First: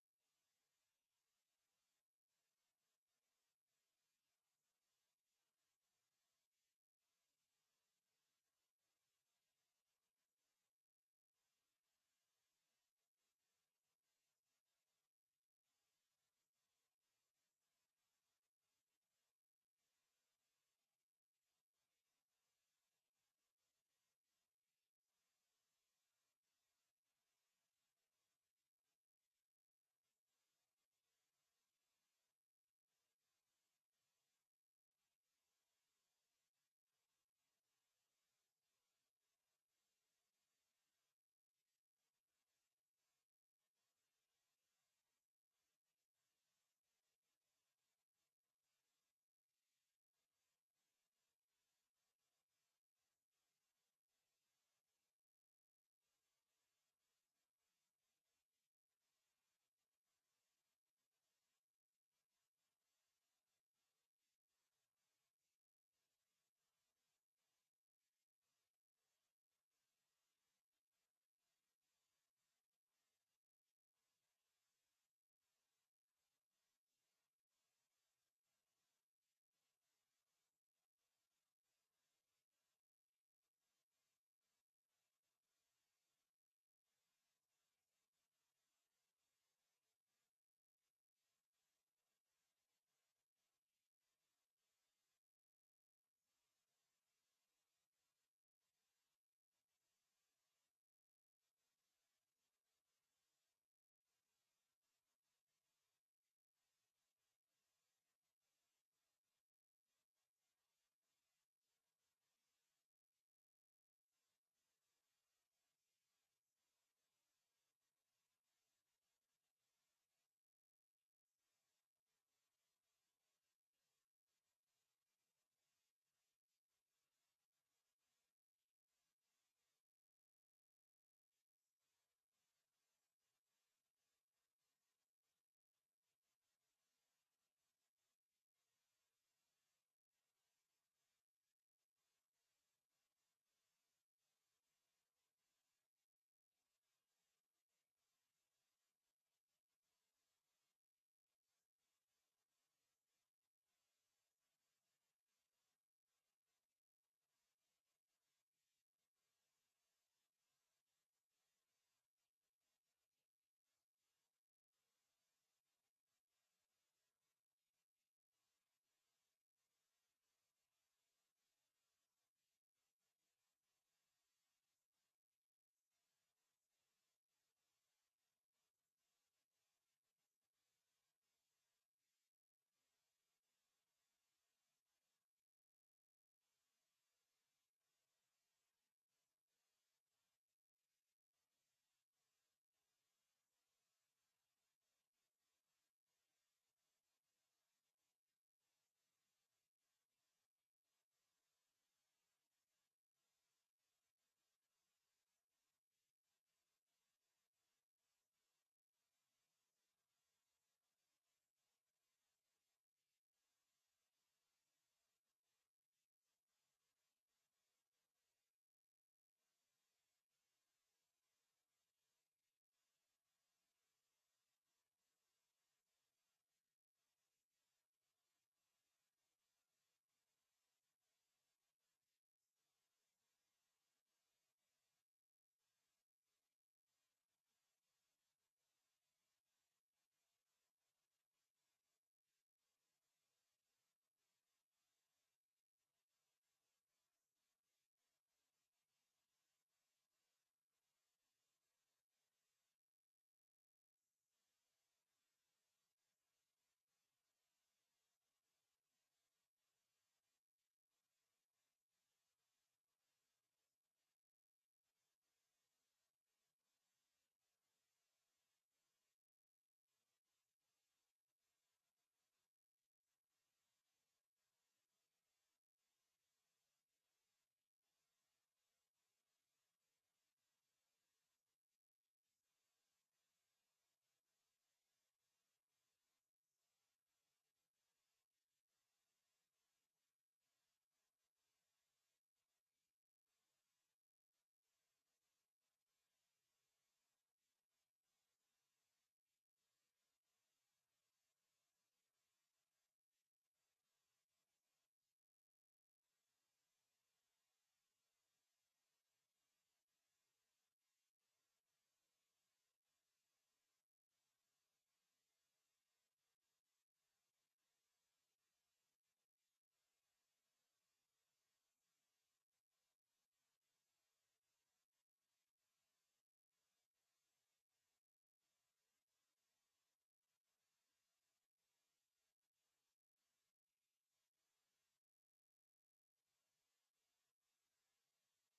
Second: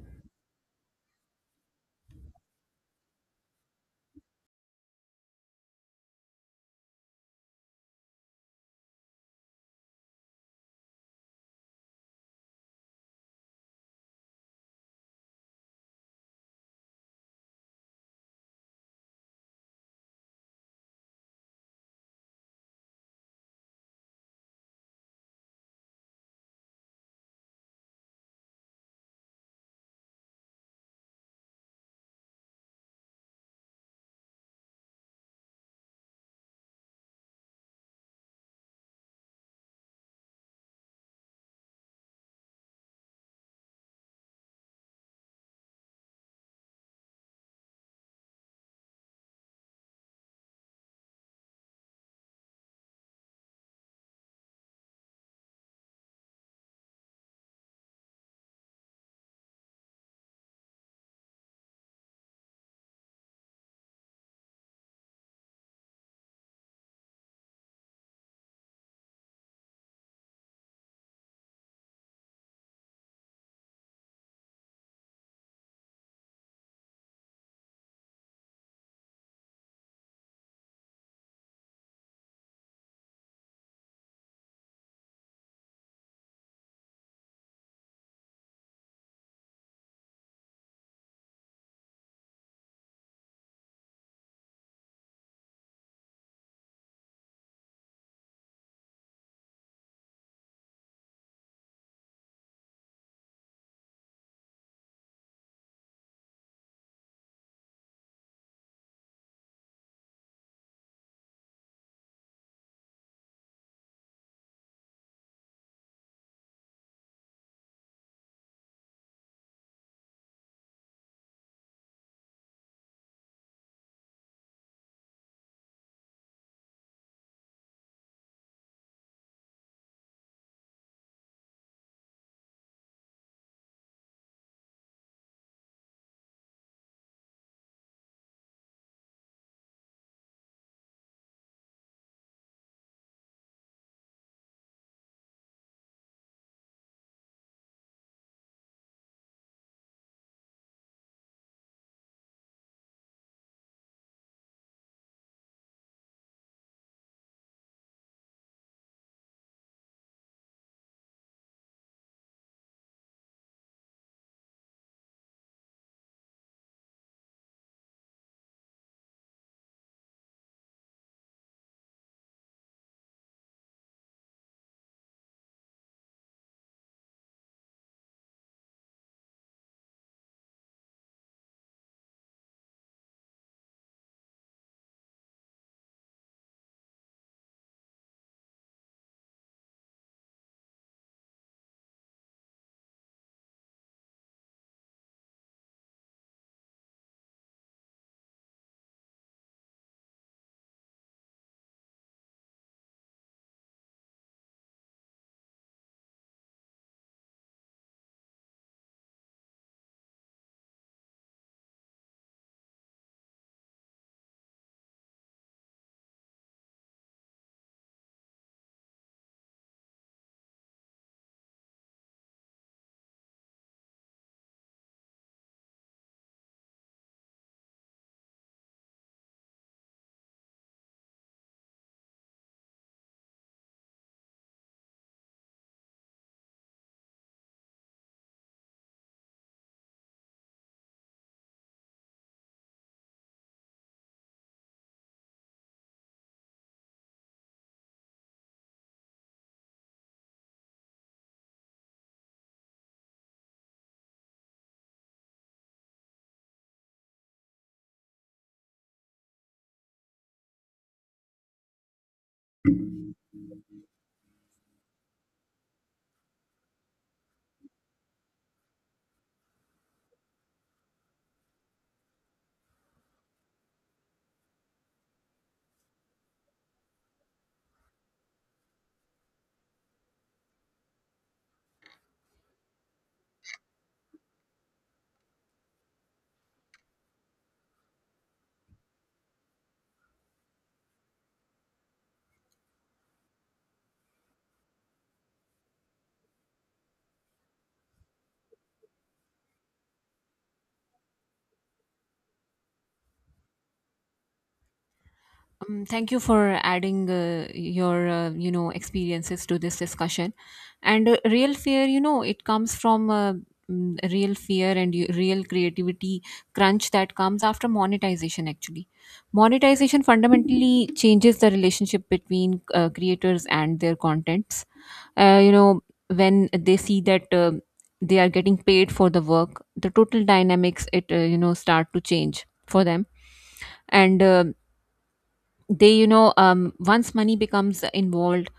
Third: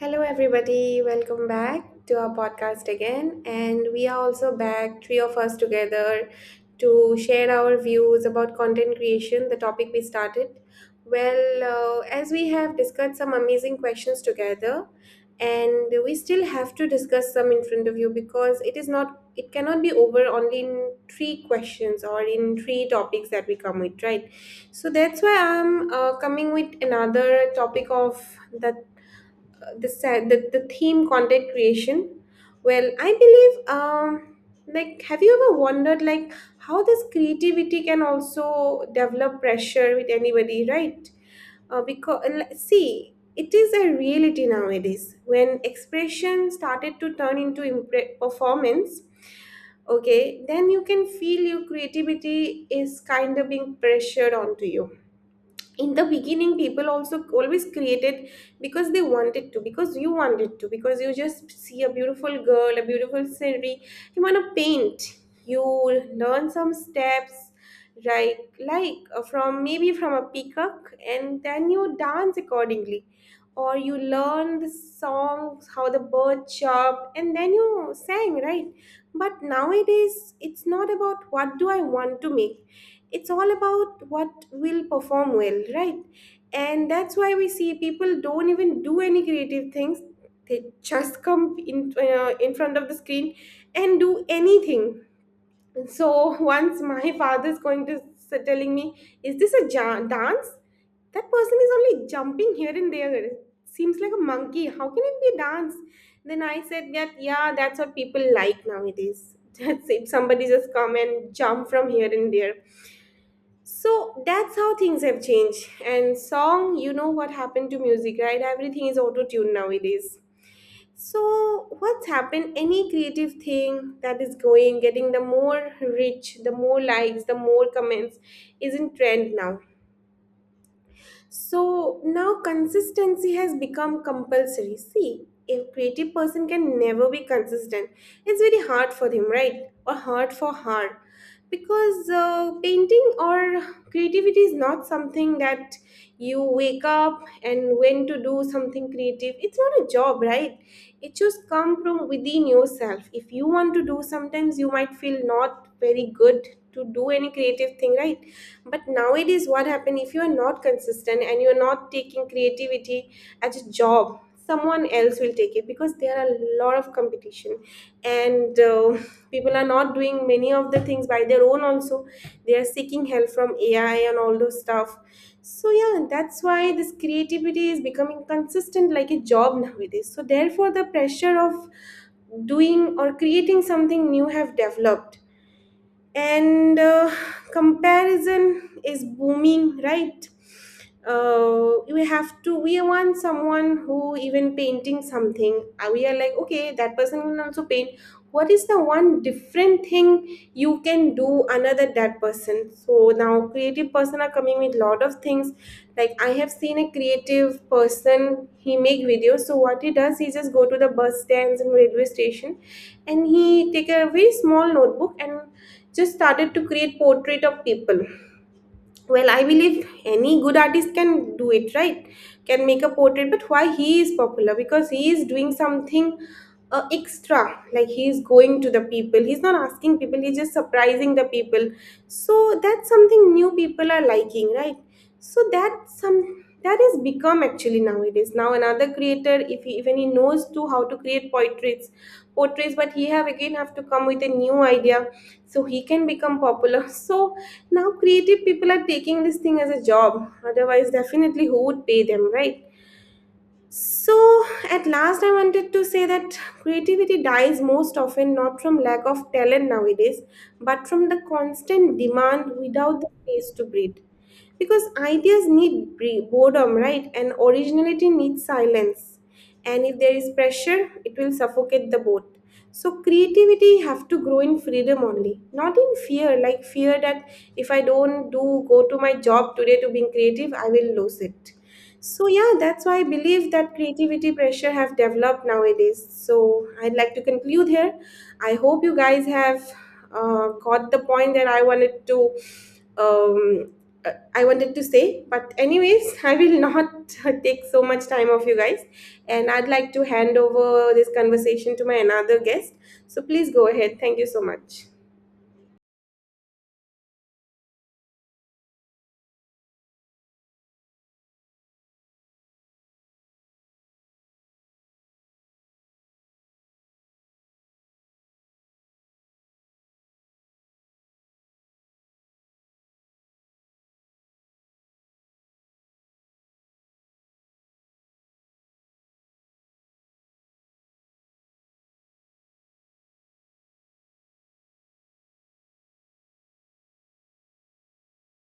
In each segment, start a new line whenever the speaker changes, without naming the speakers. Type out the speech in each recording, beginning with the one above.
Hello, everybody. Welcome back to our podcast again. And we are also back, three of us together, to share our views about content creation, the topic we started. Well, as we have discussed some amazing questions together, and we still have to discuss some in front of you because it is not, it cannot be over only in three questions or in three topics that we come with, right? So that's why I'm coming with another topic of the the theme content creation. Well, I believe, like, have you ever wondered, like, how this creativity can also develop pressure with anybody, right? Because see, it is a reality nowadays, when expression started to turn into performance, okay, then you can feel your creativity is kind of being pressured onto you. In the beginning, people also always created because they wanted to, because you wanted to, because you just see a beautiful girl, a beautiful scenery, you want to paint, you learn some steps, right? Like, from maybe from a peacock, and then you dance accordingly. Or you learn the songs how the bird chirped, and then you sang, right? But nowadays, it's not about what do I want to make. It's all about what will perform well, right? And that's why we see people don't even do any creative things. They just come in front of the screen and do anything. So once my father is going to telling me, "Is this a dance? That person is only jumping here and there. Seems like a monkey. How can it be a dance?" Then I said that, yeah, that's what people like nowadays. That's if somebody just come and jump from here and there. So that's how things have changed. And song, you know what happened to music, right? Everything is auto tuned nowadays. So what's happened? Any creative thing that is going, getting the more reach, the more likes, the more comments is in trend now. So now consistency has become compulsory. See, a creative person can never be consistent, it's very hard for him, right? Or hard for her, because painting or creativity is not something that you wake up and when to do something creative. It's not a job, right? It just come from within yourself. If you want to do, sometimes you might feel not very good to do any creative thing, right? But nowadays, what happen if you are not consistent and you're not taking creativity as a job, someone else will take it, because there are a lot of competition. And people are not doing many of the things by their own also. They are seeking help from AI and all those stuff. So yeah, that's why this creativity is becoming consistent like a job nowadays, so therefore the pressure of doing or creating something new have developed. And comparison is booming, right? Uh, we have to we want someone who even painting something, we are like, okay, that person can also paint. What is the one different thing you can do another that person? So now creative person are coming with lot of things. Like, I have seen a creative person, he make videos. So what he does, he just go to the bus stands and railway station, and he take a very small notebook and just started to create portrait of people. Well, I believe any good artist can do it, right? Can make a portrait. But why he is popular? Because he is doing something extra. Like, he is going to the people, he's not asking people, he's just surprising the people. So that's something new people are liking, right? So that's some, that has become actually nowadays. Now another creator, if he even he knows to how to create portraits portrays, but he have again have to come with a new idea, so he can become popular. So now creative people are taking this thing as a job, otherwise definitely who would pay them, right? So at last, I wanted to say that creativity dies most often not from lack of talent nowadays, but from the constant demand without the space to breathe. Because ideas need boredom, right? And originality needs silence. And if there is pressure, it will suffocate the boat. So creativity have to grow in freedom only, not in fear. Like, fear that if I don't do go to my job today to being creative, I will lose it. So yeah, that's why I believe that creativity pressure have developed nowadays. So I'd like to conclude here. I hope you guys have got the point that um, I wanted to say. But anyways, I will not take so much time of you guys, and I'd like to hand over this conversation to my another guest. So please go ahead. Thank you so much.
Thank you for adding your experiences to this discussion. And real fear, you know, it comes from real fear and real creativity crunch that comes after monetization. Actually, monetization fundamentally changes the relationship between creators and their contents. Uh, you know, when they see that, they are getting paid for the work, the total dynamics it start to change for them and they you know once money becomes involved,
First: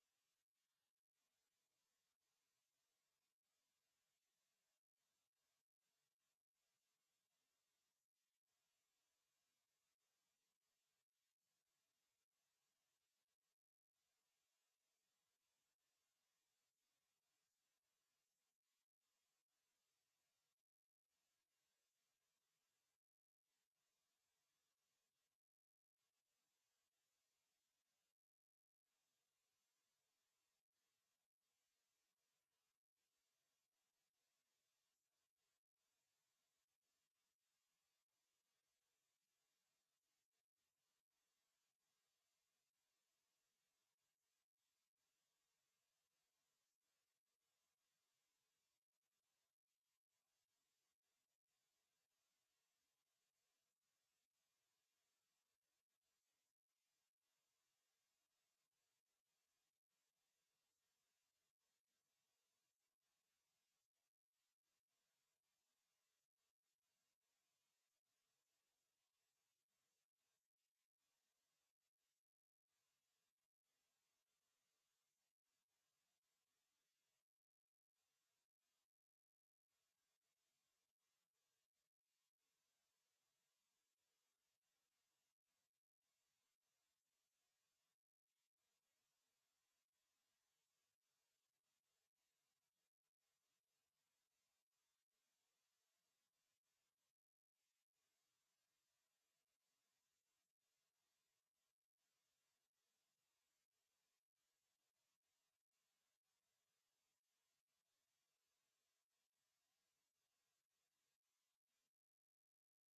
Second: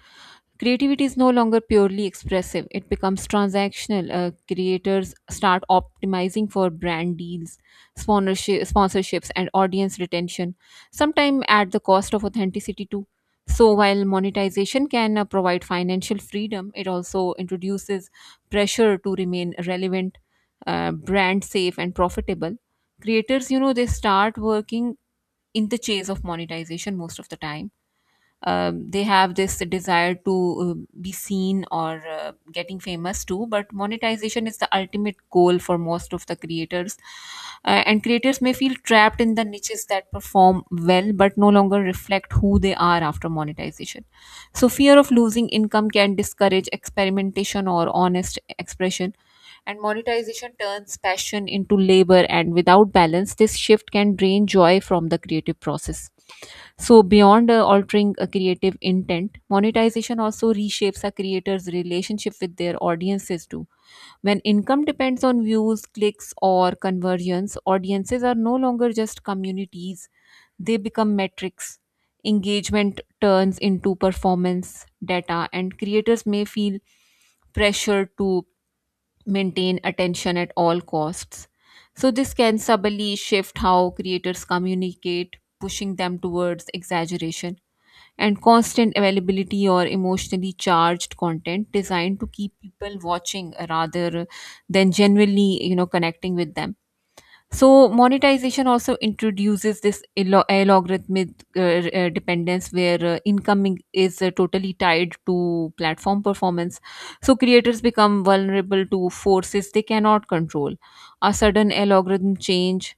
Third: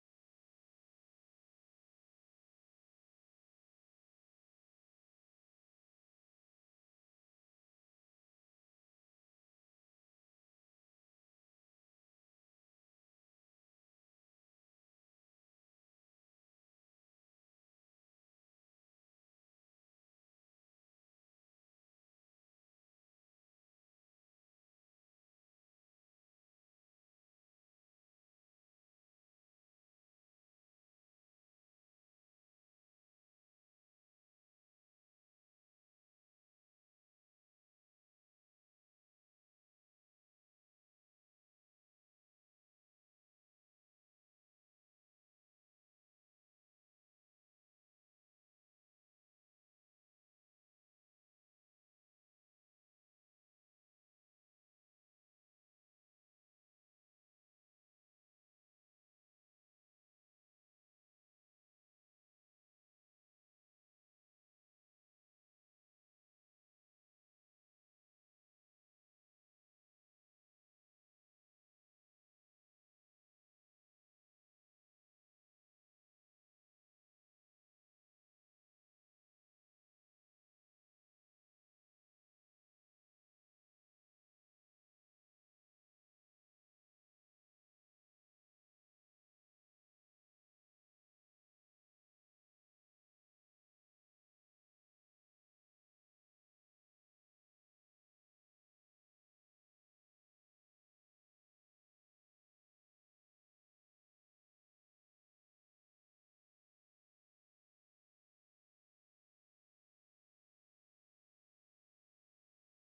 creativity is no longer purely expressive. It becomes transactional. Creators start optimizing for brand deals, sponsorships, and audience retention, sometimes at the cost of authenticity too. So while monetization can provide financial freedom, it also introduces pressure to remain relevant, brand safe, and profitable. Creators, you know, they start working in the chase of monetization most of the time. They have this desire to be seen or getting famous too, but monetization is the ultimate goal for most of the creators. And creators may feel trapped in the niches that perform well but no longer reflect who they are after monetization. So fear of losing income can discourage experimentation or honest expression, and monetization turns passion into labor, and without balance, this shift can drain joy from the creative process. So, beyond altering a creative intent, monetization also reshapes a creator's relationship with their audiences too. When income depends on views, clicks, or conversions, audiences are no longer just communities, they become metrics. Engagement turns into performance data, and creators may feel pressure to maintain attention at all costs. So, this can subtly shift how creators communicate, pushing them towards exaggeration and constant availability, or emotionally charged content designed to keep people watching rather than genuinely, you know, connecting with them. So monetization also introduces this algorithmic dependence where incoming is totally tied to platform performance. So creators become vulnerable to forces they cannot control. A sudden algorithm change,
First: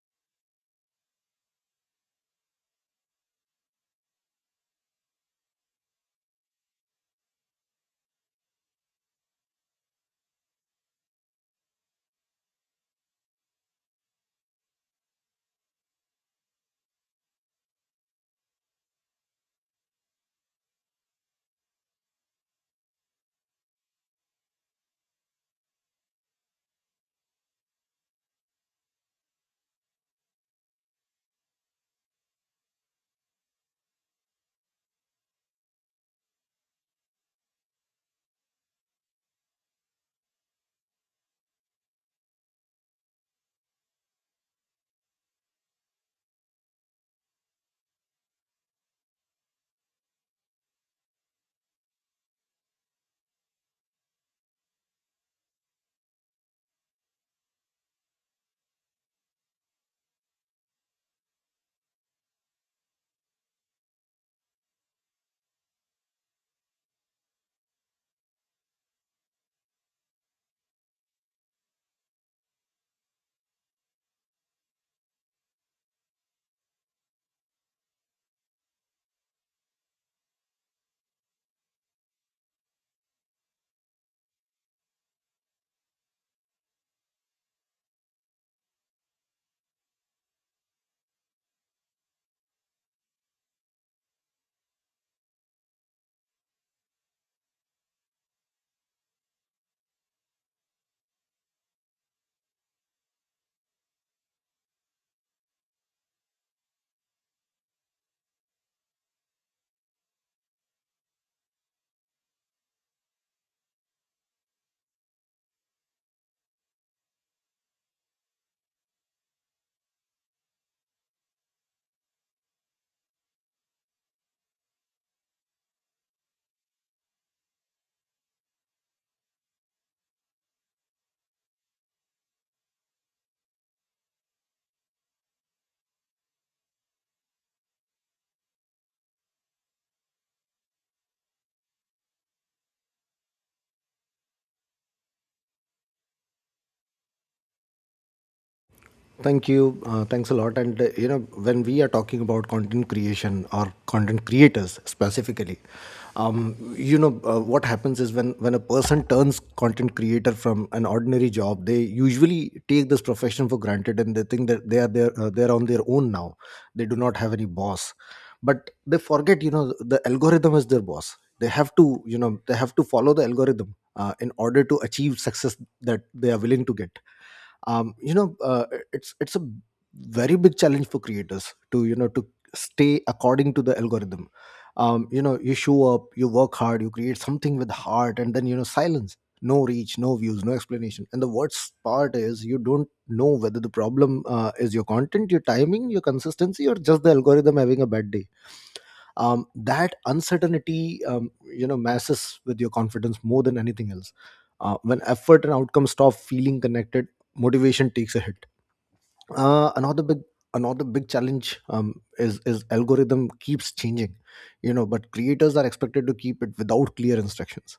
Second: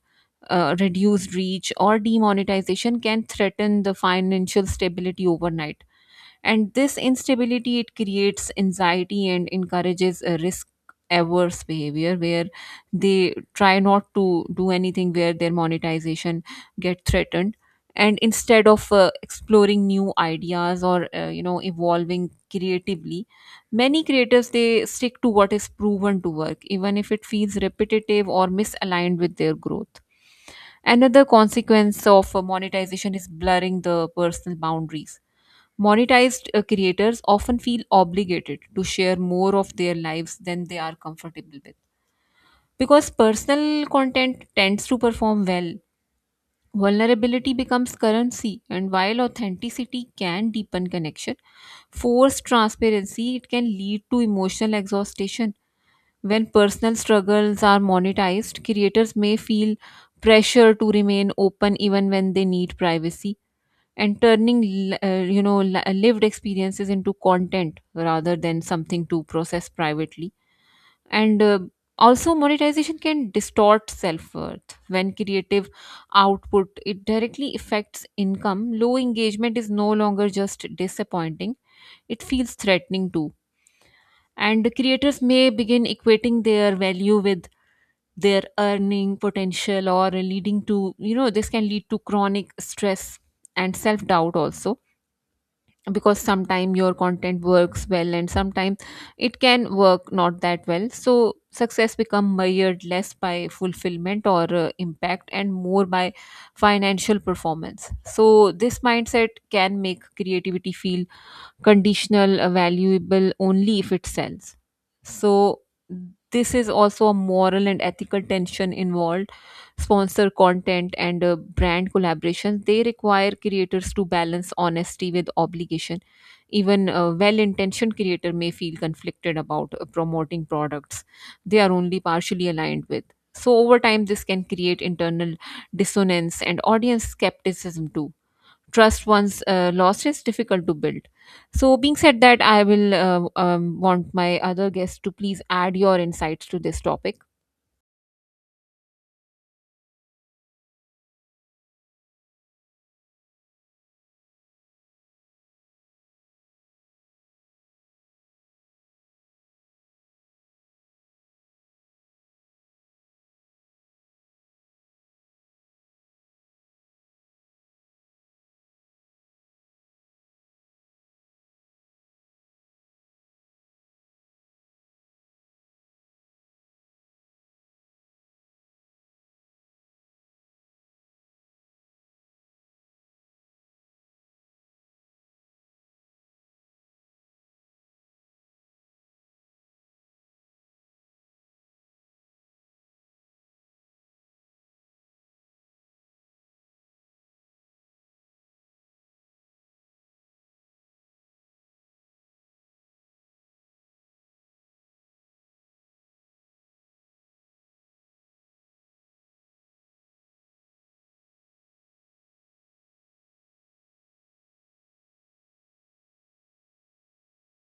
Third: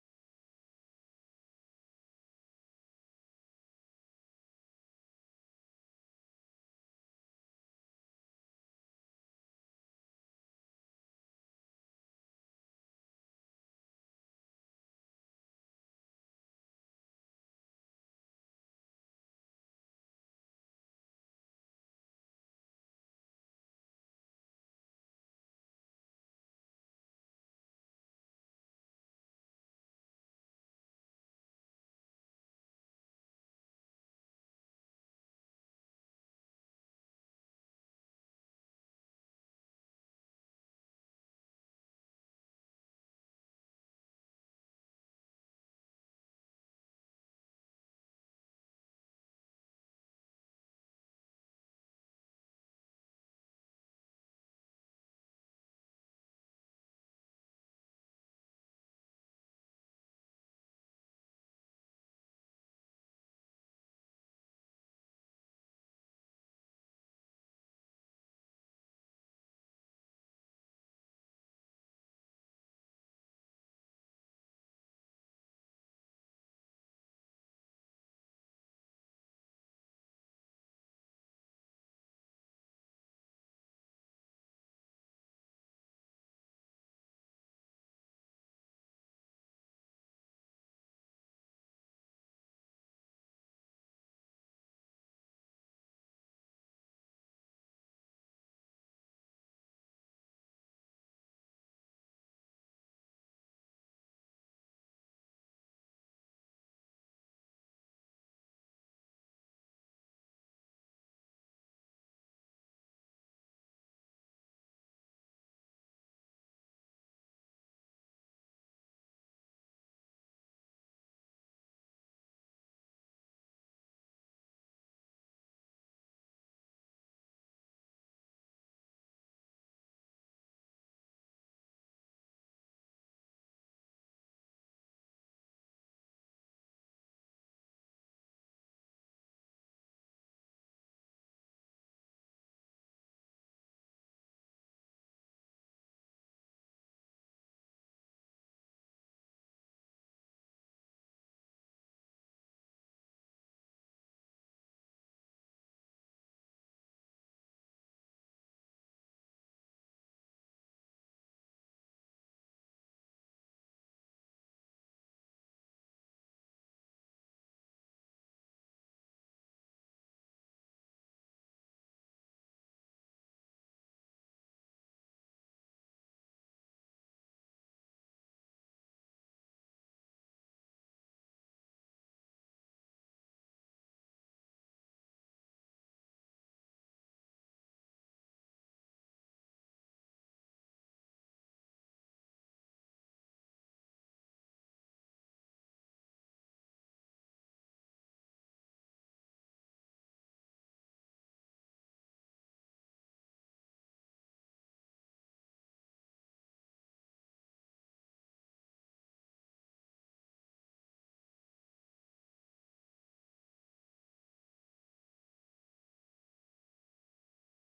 reduced reach, or demonetization can threaten the financial stability overnight, and this instability, it creates anxiety and encourages a risk averse behavior where they try not to do anything where their monetization get threatened. And instead of exploring new ideas or evolving creatively, many creators, they stick to what is proven to work even if it feels repetitive or misaligned with their growth. Another consequence of monetization is blurring the personal boundaries. Monetized creators often feel obligated to share more of their lives than they are comfortable with. Because personal content tends to perform well, vulnerability becomes currency, and while authenticity can deepen connection, forced transparency, it can lead to emotional exhaustion. When personal struggles are monetized, creators may feel pressure to remain open even when they need privacy, and turning lived experiences into content rather than something to process privately and Also, monetization can distort self-worth. When creative output, it directly affects income, low engagement is no longer just disappointing, it feels threatening too, and creators may begin equating their value with their earning potential, or leading to, you know, this can lead to chronic stress and self-doubt also, because sometimes your content works well and sometimes it can work not that well. So success become measured less by fulfillment or impact and more by financial performance. So this mindset can make creativity feel conditional, valuable only if it sells. So, this is also a moral and ethical tension involved. Sponsor content and brand collaborations, they require creators to balance honesty with obligation. Even a well-intentioned creator may feel conflicted about promoting products they are only partially aligned with. So over time, this can create internal dissonance and audience skepticism too. Trust once lost is difficult to build. So being said that, I will want my other guests to please add your insights to this topic.
Thank you. Thanks a lot. When we are talking about content creation or content creators specifically, what happens is when a person turns content creator from an ordinary job, they usually take this profession for granted, and they think that they are they are on their own now. They do not have any boss, but they forget, you know, the algorithm is their boss. They have to, you know, they have to follow the algorithm in order to achieve success that they are willing to get. um, you know uh, it's a very big challenge for creators to, you know, to stay according to the algorithm. You know, you show up, you work hard, you create something with heart, and then, you know, silence. No reach, no views, no explanation. And the worst part is you don't know whether the problem is your content, your timing, your consistency, or just the algorithm having a bad day. That uncertainty, you know, messes with your confidence more than anything else. When effort and outcome stop feeling connected, motivation takes a hit. uh, another big Another big challenge is algorithm keeps changing, you know, but creators are expected to keep it without clear instructions.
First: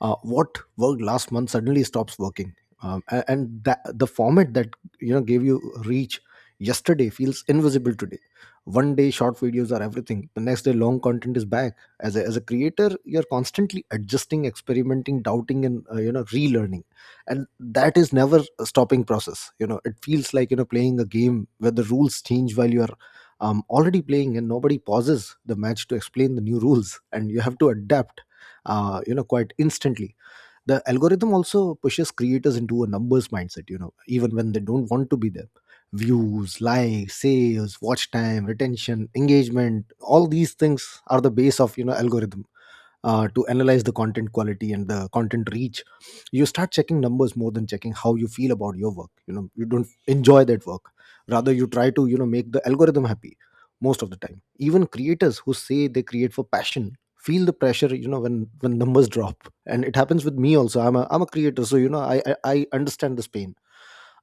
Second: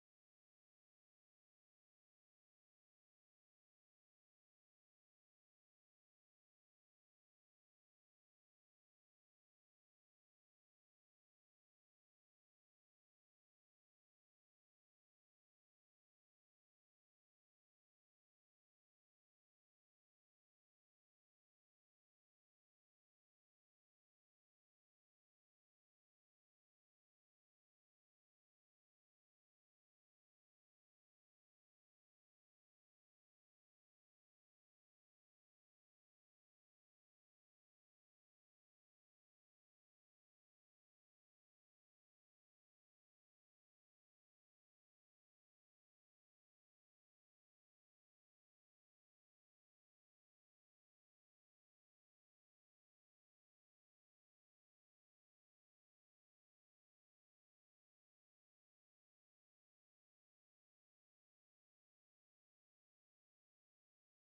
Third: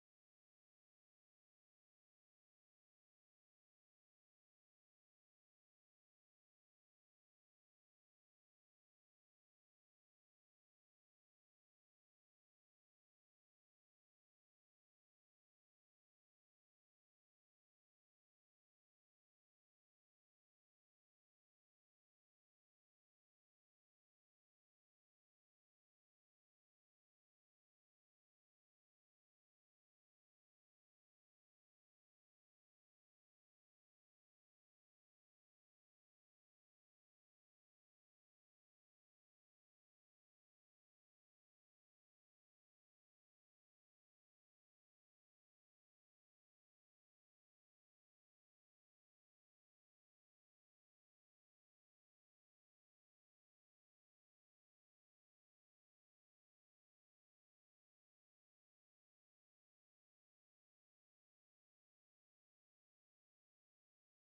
What worked last month suddenly stops working. The format that, you know, gave you reach yesterday feels invisible today. One day short videos are everything, the next day long content is back. As a creator, you're constantly adjusting, experimenting, doubting, and you know, relearning. And that is never a stopping process. You know, it feels like, you know, playing a game where the rules change while you're already playing, and nobody pauses the match to explain the new rules, and you have to adapt you know, quite instantly. The algorithm also pushes creators into a numbers mindset, you know, even when they don't want to be there. Views, likes, sales, watch time, retention, engagement, all these things are the base of, you know, algorithm to analyze the content quality and the content reach. You start checking numbers more than checking how you feel about your work. You know, you don't enjoy that work, rather you try to, you know, make the algorithm happy. Most of the time, even creators who say they create for passion feel the pressure, you know, when numbers drop. And it happens with me also. I'm a creator, so you know, I understand this pain,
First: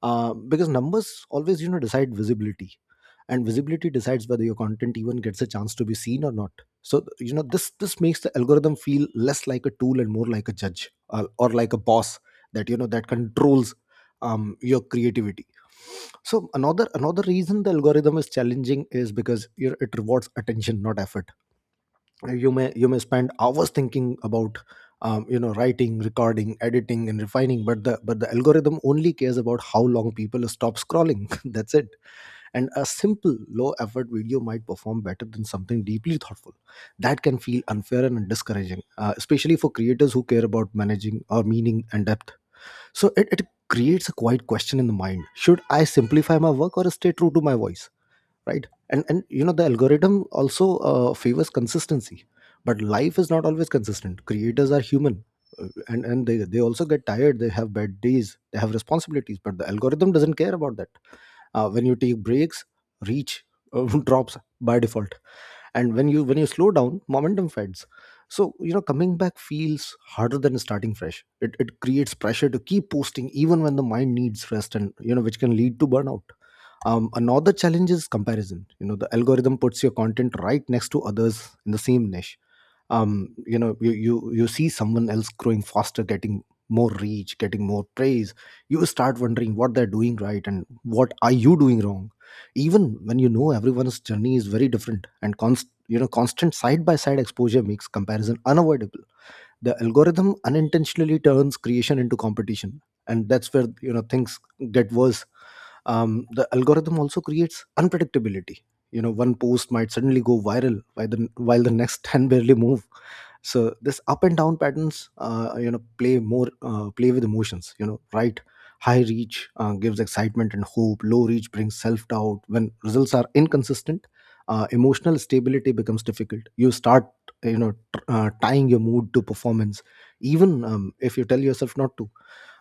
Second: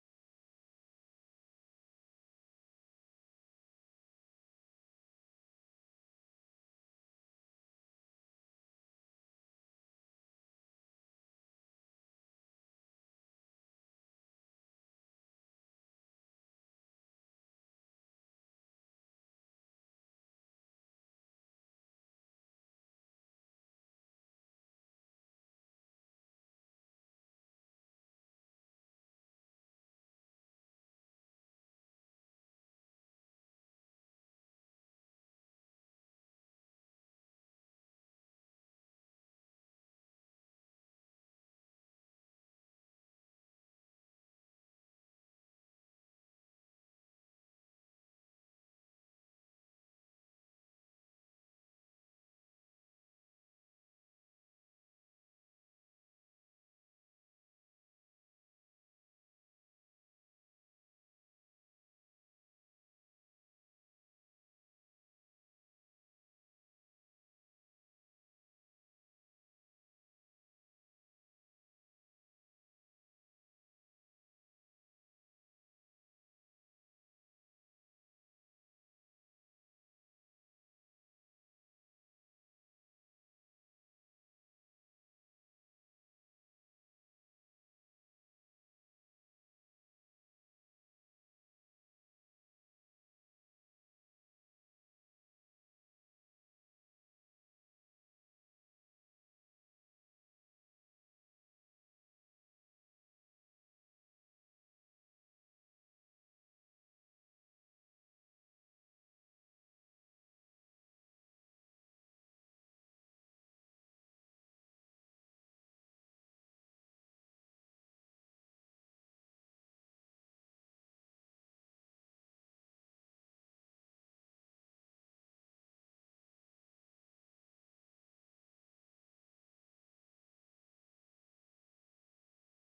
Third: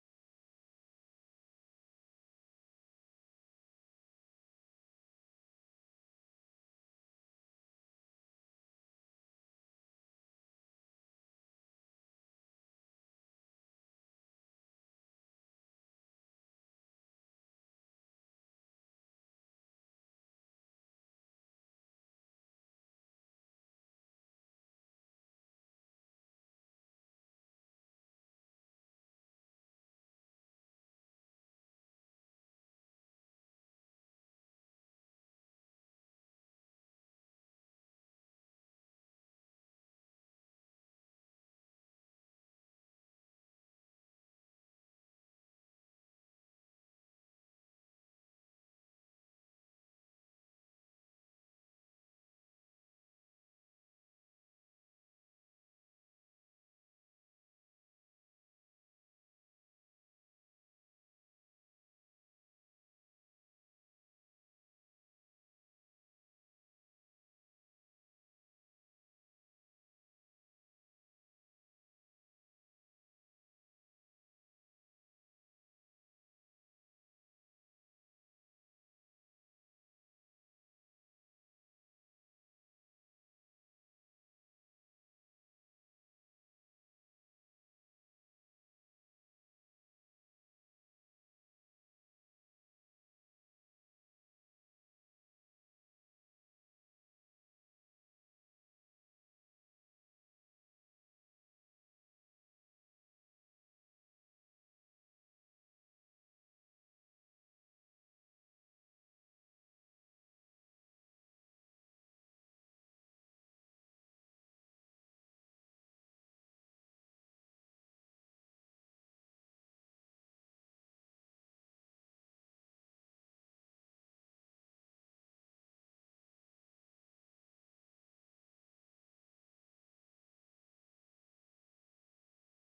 because numbers always, you know, decide visibility, and visibility decides whether your content even gets a chance to be seen or not. So you know, this makes the algorithm feel less like a tool and more like a judge, or like a boss that, you know, that controls your creativity. So another reason the algorithm is challenging is because, you know, it rewards attention, not effort. You may spend hours thinking about, you know, writing, recording, editing, and refining, but the algorithm only cares about how long people stop scrolling. That's it. And a simple low effort video might perform better than something deeply thoughtful. That can feel unfair and discouraging, especially for creators who care about managing or meaning and depth. So it creates a quiet question in the mind: should I simplify my work or stay true to my voice? Right. And you know, the algorithm also favors consistency, but life is not always consistent. Creators are human, and they also get tired, they have bad days, they have responsibilities, but the algorithm doesn't care about that. When you take breaks, reach uh, drops by default. And when you slow down, momentum fades. So you know, coming back feels harder than starting fresh. It creates pressure to keep posting even when the mind needs rest, and you know, which can lead to burnout. Another challenge is comparison. You know, the algorithm puts your content right next to others in the same niche. You know, you see someone else growing faster, getting more reach, getting more praise. You start wondering what they're doing right and what are you doing wrong, even when, you know, everyone's journey is very different. And you know, constant side by side exposure makes comparison unavoidable. The algorithm unintentionally turns creation into competition, and that's where, you know, things get worse. The algorithm also creates unpredictability. You know, one post might suddenly go viral while the next 10 barely move. So this up and down patterns, you know, play more, play with emotions, you know. Right, high reach gives excitement and hope, low reach brings self doubt. When results are inconsistent, emotional stability becomes difficult. You start, you know, tying your mood to performance, even if you tell yourself not to.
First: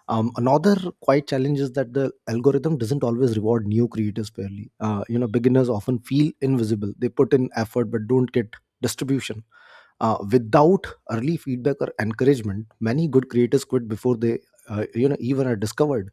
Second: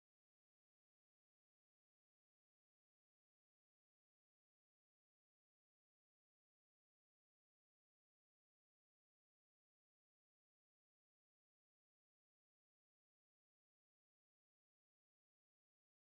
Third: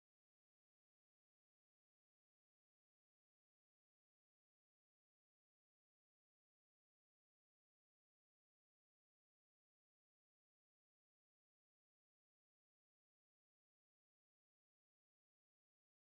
Another quite challenge is that the algorithm doesn't always reward new creators fairly. You know, beginners often feel invisible. They put in effort but don't get distribution. Without early feedback or encouragement, many good creators quit before they you know, even are discovered.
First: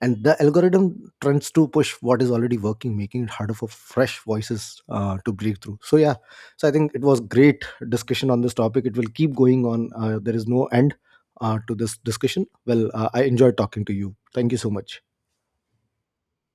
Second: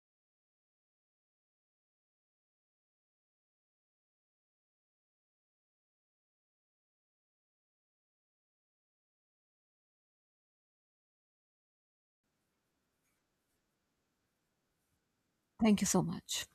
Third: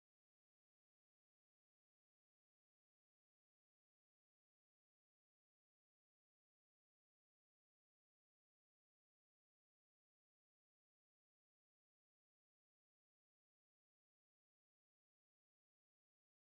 And the algorithm tends to push what is already working, making it harder for fresh voices to break through. So yeah, so I think it was great discussion on this topic. It will keep going on. There is no end to this discussion. Well, I enjoyed talking to you. Thank you so much.
Thank you so much.